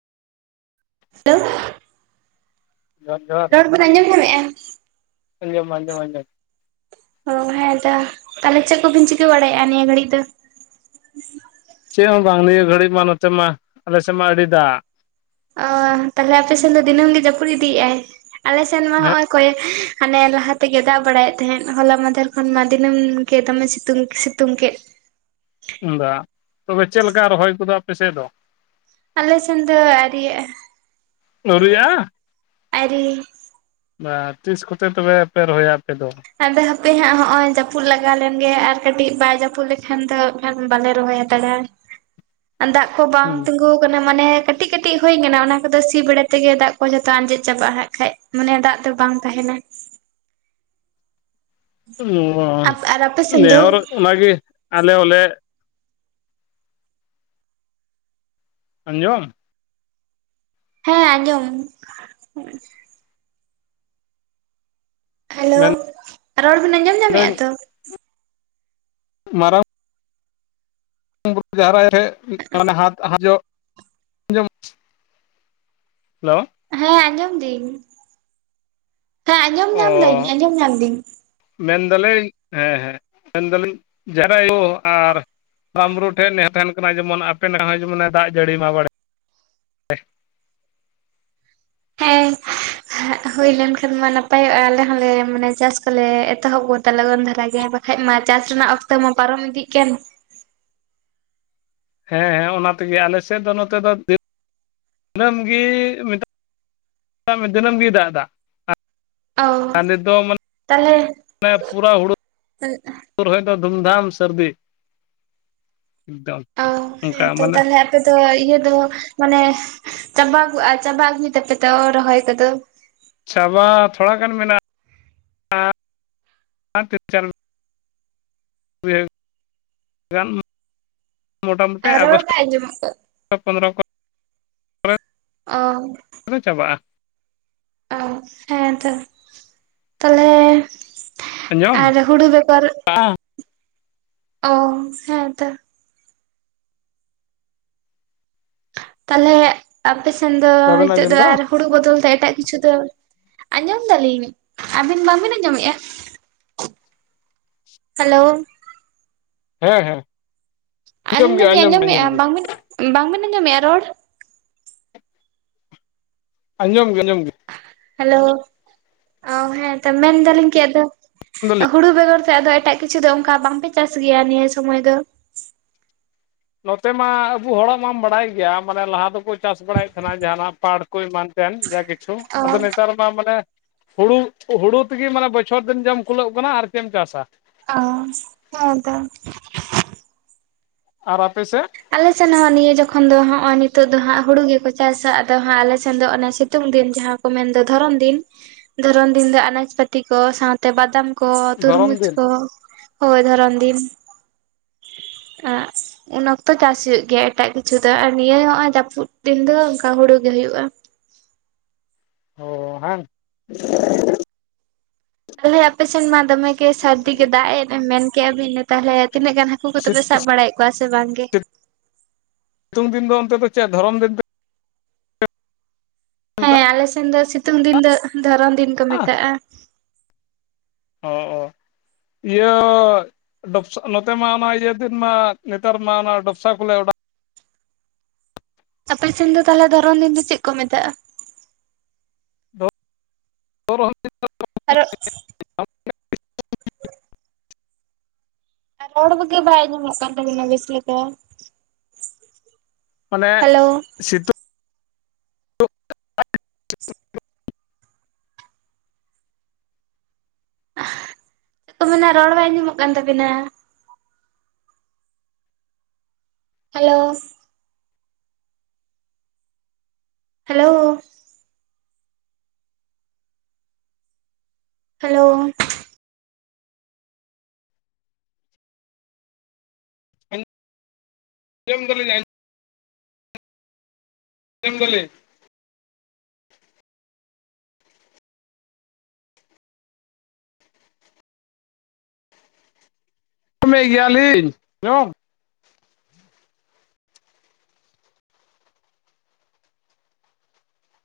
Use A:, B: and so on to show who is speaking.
A: Hello [inaudible]
B: ᱡᱚᱦᱟᱨ ᱡᱚᱦᱟᱨ
A: ᱨᱚᱲ ᱵᱮᱱ ᱟᱸᱡᱚᱢ ᱧᱟᱢᱮᱜᱼᱟ?
B: [inaudible]
A: ᱚ ᱦᱮᱸ ᱛᱚ ᱛᱟᱦᱚᱞᱮ ᱪᱮᱫ ᱠᱚᱵᱤᱱ ᱪᱤᱠᱟᱹ ᱵᱟᱲᱟᱭᱟᱜᱼᱟ ᱱᱤᱭᱟᱹ ᱜᱷᱟᱹᱲᱤᱡ ᱫᱚ?
B: ᱪᱮᱫ ᱦᱚᱸ ᱵᱟᱝ ᱱᱤᱭᱟᱹ ᱜᱷᱟᱹᱲᱤᱡ ᱢᱟ ᱱᱚᱛᱮ ᱢᱟ ᱟᱞᱮᱥᱮᱫ ᱢᱟ ᱟᱹᱰᱤ ᱫᱟᱜ ᱾
A: ᱚ ᱛᱟᱦᱞᱮ ᱟᱯᱮ ᱥᱮᱱ ᱫᱚ ᱫᱤᱱᱟᱹᱢ ᱜᱮ ᱡᱟᱹᱯᱩᱫ ᱤᱫᱤᱭᱮᱫ ᱟᱭ ᱟᱞᱮ ᱥᱮᱱ ᱢᱟ ᱱᱚᱜ ᱚᱭᱼᱼ ᱚᱠᱚᱭ ᱦᱟᱱᱮ ᱞᱟᱦᱟ ᱛᱮᱜᱮ ᱫᱟᱜ ᱵᱟᱲᱟᱭᱮᱫ ᱛᱟᱦᱮᱸᱫ ᱦᱚᱞᱟ ᱢᱟᱦᱫᱷᱮᱨ ᱠᱷᱚᱱ ᱢᱟ ᱫᱤᱱᱹᱢ ᱜᱮ ᱫᱚᱢᱮ ᱥᱤᱛᱩᱝ ᱾ ᱛᱩᱝᱠᱮᱜᱼᱼ
B: ᱫᱟ ᱛᱚᱵᱮ ᱪᱮᱫ ᱞᱮᱠᱟ ᱨᱚᱦᱚᱭ ᱠᱚᱫᱚ ᱟᱯᱮᱥᱮᱫ ᱫᱚ?
A: ᱟᱞᱮ ᱥᱮᱱ ᱫᱚ ᱟᱨᱤᱭᱟᱜᱼᱟ
B: ᱟᱹᱣᱨᱤᱭᱟᱜᱼᱟ
A: ᱟᱨᱤᱼᱼ
B: ᱵᱟ ᱛᱤᱥ ᱠᱚᱛᱮ ᱛᱚᱵᱮᱯᱮ ᱨᱚᱦᱚᱭᱟ ᱟᱯᱮ ᱫᱚ?
A: ᱟᱫᱚ ᱦᱟᱯᱮ ᱦᱟᱸᱜ ᱦᱚᱜ ᱚᱭ ᱡᱟᱹᱯᱩᱫ ᱞᱟᱜᱟᱣ ᱞᱮᱱᱜᱮ ᱟᱨ ᱠᱟᱹᱴᱤᱡ ᱵᱟᱭ ᱡᱟᱹᱯᱩᱫ ᱞᱮᱠᱷᱟᱱ ᱫᱚ, ᱵᱟᱞᱮ ᱨᱚᱦᱚᱭ ᱦᱟᱛᱟᱲᱟ ᱫᱟᱜ ᱠᱚ ᱵᱟᱝ ᱛᱤᱜᱩ, ᱜᱩ ᱟᱠᱟᱱᱟ ᱢᱟᱱᱮ ᱠᱟᱹᱴᱤᱡ ᱠᱟᱹᱴᱤᱡ ᱦᱳᱭ ᱟᱠᱟᱱᱟ ᱚᱱᱟ ᱠᱚᱫᱚ ᱥᱤ ᱵᱮᱲᱟ ᱛᱮᱜᱮ ᱫᱟᱜ ᱠᱚ ᱡᱷᱚᱛᱚ ᱟᱸᱡᱮᱫ ᱪᱟᱵᱟᱜᱼᱟ ᱦᱟᱸᱜ ᱠᱷᱟᱡ᱾ ᱢᱟᱱᱮ ᱫᱟᱜ ᱛᱚ ᱵᱟᱝ ᱛᱟᱦᱮᱱᱟ᱾
B: ᱚᱻ
A: ᱟᱨ ᱟᱯᱮ ᱥᱮᱱ ᱫᱚ
B: ᱱᱮᱦᱚᱨ ᱚᱱᱟᱜᱮ ᱟᱞᱮ ᱦᱚᱸᱞᱮ ᱟᱸᱡᱚᱢ
A: ᱦᱮᱸ ᱟᱸᱡᱚᱢ᱾ ᱦᱮᱞᱳ ᱨᱚᱲ ᱵᱤᱱ ᱟᱸᱡᱚᱢ ᱧᱟᱢᱮᱫᱼᱟ
B: ᱢᱮᱱᱫᱟᱹᱧ
A: ᱛᱚ᱾
B: ᱢᱟᱨᱟᱝ [inaudible] ᱟᱸᱡᱚᱢ ᱦᱮᱞᱳ᱾
A: ᱦᱮᱸ ᱟᱸᱡᱚᱢ ᱫᱤᱧ ᱦᱮᱸ ᱟᱸᱡᱚᱢ
B: ᱚ
A: ᱧᱟᱢ ᱫᱟᱹᱧ ᱟᱸᱡᱚᱢ ᱧᱟᱢ ᱫᱤᱧ᱾
B: ᱢᱮᱱᱫᱟᱞᱤᱧ ᱦᱮᱸ ᱦᱮᱸ ᱢᱮᱱᱫᱟᱞᱤᱧ ᱡᱟᱦᱮᱨ ᱟᱭᱳ ᱟᱨ ᱢᱟᱨᱟᱝ ᱵᱟᱨᱩ ᱴᱷᱮᱡ ᱱᱮᱦᱚᱨ ᱛᱟᱦᱮᱱ ᱠᱟᱱᱟ ᱡᱮᱢᱚᱱ ᱟᱯᱮ ᱱᱟᱠᱷᱟ ᱦᱚᱸ ᱡᱮᱢᱚᱱ ᱫᱟᱜ ᱡᱟᱹᱲᱤᱭ ᱢᱟ ᱵᱟᱲᱮ ᱾
A: ᱦᱮᱸ ᱦᱩᱭ ᱞᱮᱱᱠᱷᱟᱱ ᱢᱟ ᱱᱟᱯᱟᱭᱚᱜᱼᱟ ᱟᱞᱮ ᱦᱚᱸᱞᱮ ᱢᱟᱱᱮ ᱪᱟᱥ ᱠᱚᱞᱮ ᱮᱛᱚᱦᱚᱵ ᱠᱚ ᱞᱚᱜᱚᱱ ᱫᱷᱟᱨᱟ ᱜᱮ᱾ ᱵᱟᱠᱷᱟᱡ ᱢᱟ ᱪᱟᱥ ᱨᱮᱱᱟᱜ ᱚᱠᱛᱚ ᱢᱟ ᱯᱟᱨᱚᱢ ᱤᱫᱤᱜ ᱠᱟᱱ᱾
B: ᱦᱮᱸ ᱦᱮᱸ ᱚᱱᱟ ᱛᱮᱜᱮ ᱟᱞᱮᱥᱮᱫ ᱫᱚ ᱱᱚᱛᱮ ᱫᱚ ᱫᱤᱱᱟᱹᱢ ᱜᱤ ᱢᱮᱛᱟᱜ ᱢᱮ ᱫᱤᱱᱟᱹᱢ ᱜᱤ ᱫᱟᱜ ᱫᱟ
A: ᱳ ᱛᱟᱦᱚᱞᱮ
B: ᱢᱟᱱᱮ ᱯᱩᱨᱟ ᱦᱩᱲᱩ
A: [inaudible]
B: ᱨᱚᱦᱚᱭ ᱫᱚ ᱫᱷᱩᱢᱫᱷᱟᱢ ᱥᱟᱹᱨᱫᱤ᱾ ᱮᱠᱫᱚᱢ
A: ᱚ
B: ᱚᱱᱠᱟ
A: ᱦᱮᱸ ᱛᱚ
B: ᱢᱟᱱᱮ
A: ᱛᱟᱦᱚᱞᱮ ᱟᱯᱮ ᱫᱚ ᱤᱭᱟᱹ ᱫᱚ ᱢᱟᱱᱮ ᱪᱟᱵᱟ ᱪᱟᱵᱟ ᱟᱹᱜᱩᱭ ᱫᱟᱯᱮ ᱛᱚ ᱨᱚᱦᱚᱭ ᱠᱚᱫᱚ᱾
B: ᱪᱟᱵᱟ ᱛᱷᱚᱲᱟ ᱜᱟᱱ ᱢᱮᱱᱟᱜᱼᱟ [unintelligible] [inaudible] ᱢᱳᱴᱟᱢᱩᱴᱤ
A: ᱟᱨ ᱨᱚᱲ
B: ᱟᱜᱚᱥᱴ
A: ᱵᱟᱭ ᱟᱸᱡᱚᱢᱚᱜ ᱠᱟᱱᱟ
B: ᱯᱚᱱᱫᱽᱨᱚ ᱠᱚ [unintelligible]
A: ᱳ
B: ᱪᱟᱵᱟᱜᱼᱟ᱾
A: ᱚ ᱦᱮᱸᱛᱚ ᱛᱟᱦᱚᱞᱮ
B: ᱟᱸᱡᱚᱢ
A: ᱟᱨ
B: [unintelligible]
A: ᱦᱩᱲᱩ ᱵᱮᱜᱚᱨ ᱚ ᱦᱮᱸᱛᱚ ᱛᱟᱦᱚᱞᱮ ᱟᱯᱮᱥᱮᱱ ᱫᱚ
B: ᱵᱟᱵᱮᱱ
A: ᱱᱤᱛᱚᱜ
B: ᱟᱸᱡᱚᱢ
A: ᱫᱚ
B: ᱮᱫᱟ
A: ᱟᱨ ᱦᱩᱲᱩ ᱵᱚᱫᱚᱞ ᱛᱮ ᱮᱴᱟᱜ ᱠᱤᱪᱷᱩ ᱫᱚ ᱟᱸᱡᱚᱢ ᱫᱟᱞᱤᱧ ᱟᱵᱤᱱ ᱵᱟᱵᱤᱱ ᱟᱸᱡᱚᱢᱮᱫᱼᱟ᱾ ᱦᱮᱞᱳ
B: ᱦᱮᱸ ᱦᱮᱸ ᱟᱸᱡᱚᱢ
A: ᱟᱞᱤᱧ
B: ᱜᱮ
A: ᱫᱚᱞᱤᱧ
B: ᱟᱸᱡᱚᱢ ᱜᱮ ᱟᱸᱡᱚᱢ
A: ᱟᱸᱡᱚᱢᱮᱫᱼᱟ
B: ᱜᱮ
A: ᱵᱟᱝ ᱵᱟᱝᱵᱤᱱ ᱟᱸᱡᱚᱢᱮᱫᱼᱟ ᱨᱚᱲ᱾
B: ᱟᱸᱡᱚᱢ ᱜᱮ ᱟᱸᱡᱚᱢ ᱜᱮ
A: ᱦᱮᱞᱳ ᱚ ᱦᱮᱸᱛᱚ ᱢᱮᱱᱫᱟᱞᱤᱧ ᱠᱮᱫ ᱟᱫᱚ
B: [inaudible]
A: ᱦᱩᱲᱩ ᱵᱮᱜᱚᱨ ᱛᱮ ᱟᱫᱚ ᱮᱴᱟᱜ ᱠᱤᱪᱷᱩ ᱫᱚ ᱚᱱᱠᱟ ᱵᱟᱝᱯᱮ ᱪᱟᱥ ᱜᱮᱭᱟ ᱱᱤᱭᱟᱹ ᱥᱚᱢᱚᱭ ᱫᱚ᱾
B: ᱱᱚᱛᱮ ᱢᱟ ᱟᱵᱚ ᱦᱚᱲᱟᱜ ᱢᱟᱢ ᱵᱟᱰᱟᱭ ᱜᱮᱭᱟ ᱢᱟᱱᱮ ᱞᱟᱦᱟ ᱫᱚᱠᱚ ᱪᱟᱥ ᱵᱟᱲᱟᱭᱮᱫ ᱠᱟᱱᱟ ᱡᱟᱦᱟᱱᱟᱜ ᱯᱟᱴ
A: ᱚ
B: [unintelligible] ᱱᱮᱛᱟᱨ ᱢᱟ ᱢᱟᱱᱮ ᱦᱩᱲᱩ ᱦᱩᱲᱩ ᱛᱤᱜᱤ ᱢᱟᱱᱮ ᱵᱚᱪᱷᱚᱨ ᱫᱤᱱ ᱡᱚᱢ ᱠᱩᱞᱟᱹᱜ ᱠᱟᱱᱟ ᱟᱨ ᱪᱮᱫ ᱮᱢ ᱪᱟᱥᱟ᱾
A: ᱚᱻ ᱦᱮᱸ ᱛᱚ
B: ᱟᱨ ᱟᱯᱮ ᱥᱮᱫ
A: ᱟᱞᱮ ᱥᱮᱱ ᱦᱚᱸ ᱱᱤᱭᱟᱹ ᱡᱚᱠᱷᱚᱱ ᱫᱚ ᱦᱚᱸᱜ ᱚᱭ ᱱᱤᱛᱳᱜ ᱫᱚ ᱦᱟᱸᱜ ᱦᱩᱲᱩ ᱜᱮᱠᱚ ᱪᱟᱥᱟ ᱟᱫᱚ ᱦᱟᱸᱜ ᱟᱞᱮᱥᱮᱱ ᱫᱚ ᱚᱱᱮ ᱥᱤᱛᱩᱝ ᱫᱤᱱ ᱡᱟᱦᱟᱸ ᱢᱮᱱ ᱫᱚ ᱫᱷᱚᱨᱚᱱ ᱫᱤᱱ ᱫᱷᱚᱨᱚᱱ ᱫᱤᱱ ᱫᱚ ᱟᱱᱟᱡ ᱯᱟᱹᱛᱤ ᱠᱚ ᱥᱟᱶ ᱛᱮ ᱵᱟᱫᱟᱢ ᱠᱚ
B: ᱫᱷᱚᱨᱚᱢ
A: ᱛᱩᱨᱢᱩᱡᱽ
B: ᱫᱤᱱ
A: ᱠᱚ ᱦᱳᱭ ᱫᱷᱚᱨᱚᱱ ᱫᱤᱱ ᱟᱸ ᱚᱱᱟ ᱛᱚ ᱪᱟᱥ ᱦᱩᱭᱩᱜ ᱜᱮᱭᱟ ᱮᱴᱟᱜ ᱠᱤᱪᱷᱩ ᱫᱚ ᱟᱨ ᱱᱤᱭᱟᱹ ᱱᱚᱜ ᱡᱟᱯᱩᱫ ᱫᱤᱱ ᱫᱚ ᱚᱱᱠᱟ ᱦᱩᱲᱩ ᱜᱮ ᱦᱩᱭᱩᱜᱼᱟ᱾
B: ᱚᱻ ᱦᱟᱝ
A: ᱛᱟᱦᱚᱞᱮ ᱟᱯᱮ ᱥᱮᱱ ᱢᱟ ᱫᱚᱢᱮ ᱜᱮ ᱥᱟᱨᱫᱤ ᱜᱮ ᱫᱟᱜ ᱮᱫ ᱢᱮᱱ ᱠᱮᱜ-ᱟ ᱵᱤᱱ ᱱᱛᱟᱦᱚᱞᱮ ᱛᱤᱱᱟᱹᱜ ᱜᱟᱱ ᱦᱟᱠ ᱩ ᱠᱚᱫᱚ ᱯᱮ ᱥᱟᱵᱽ ᱵᱟᱲᱟᱭᱮᱜ ᱠᱚᱣᱟ ᱥᱮ ᱵᱟᱝ ᱜᱮ
B: ᱥᱤᱛᱩᱝ ᱫᱤᱱ ᱫᱚ ᱚᱱᱛᱮ ᱫᱚ ᱪᱮᱫ ᱫᱷᱚᱨᱚᱢ ᱫᱤᱱ
A: ᱦᱮᱸ
B: ᱢᱮᱛᱟᱜᱼᱟ
A: ᱟᱞᱮ ᱥᱮᱱ ᱫᱚ ᱥᱤᱛᱩᱝ ᱫᱤᱱ ᱫᱚ ᱫᱷᱚᱨᱚᱱ ᱫᱤᱱ ᱠᱚ ᱢᱮᱛᱟᱜᱼᱟ᱾
B: ᱚᱸ ᱚᱸ ᱤᱭᱟᱹ ᱰᱚᱯᱥᱟ ᱱᱚᱛᱮ ᱢᱟ ᱚᱱᱟ ᱤᱭᱟᱹ ᱫᱤᱱ ᱢᱟ ᱱᱮᱛᱟᱨ ᱢᱟ ᱚᱱᱟ ᱰᱚᱯᱥᱟ ᱠᱚᱞᱮ ᱚᱰᱟᱜ
A: ᱟᱯᱮ ᱥᱮᱱ ᱫᱚ ᱛᱟᱦᱚᱞᱮ ᱫᱷᱚᱨᱚᱱ ᱫᱤᱱ ᱫᱚ ᱪᱮᱫ ᱠᱚ ᱢᱮᱛᱟᱜ-ᱟ?
B: [unintelligible]
A: ᱟᱨᱚᱜ
B: [unintelligible]
A: ᱟᱨ ᱨᱚᱲ ᱠᱚᱜᱤ ᱵᱟᱭ ᱟᱸᱡᱚᱢᱚᱜ ᱠᱟᱱ ᱛᱟᱵᱤᱱᱟ ᱵᱮᱥ ᱞᱮᱠᱟ᱾
B: ᱢᱟᱱᱮ
A: ᱦᱮᱞᱳ
B: ᱥᱤᱛᱩᱝ
A: ᱪᱮᱫ ᱠᱚ ᱢᱮᱱᱟ ᱨᱚᱲ ᱵᱟᱭ ᱟᱸᱡᱚᱢᱚᱜ ᱠᱟᱱ ᱛᱟᱵᱮᱱᱟ᱾ ᱦᱟᱞᱳ ᱾ ᱦᱮᱞᱳ ᱾ ᱦᱮᱞᱳ ᱾
B: ᱟᱸᱡ ᱟᱸᱡᱚᱢ ᱫᱟᱹᱞᱤᱧ ᱟᱸᱡᱚᱢ ᱫᱟᱹᱞᱤᱧ ᱾ ᱟᱸᱢᱚᱢᱮ ᱜᱮᱭᱟᱞᱤᱧ [inaudible]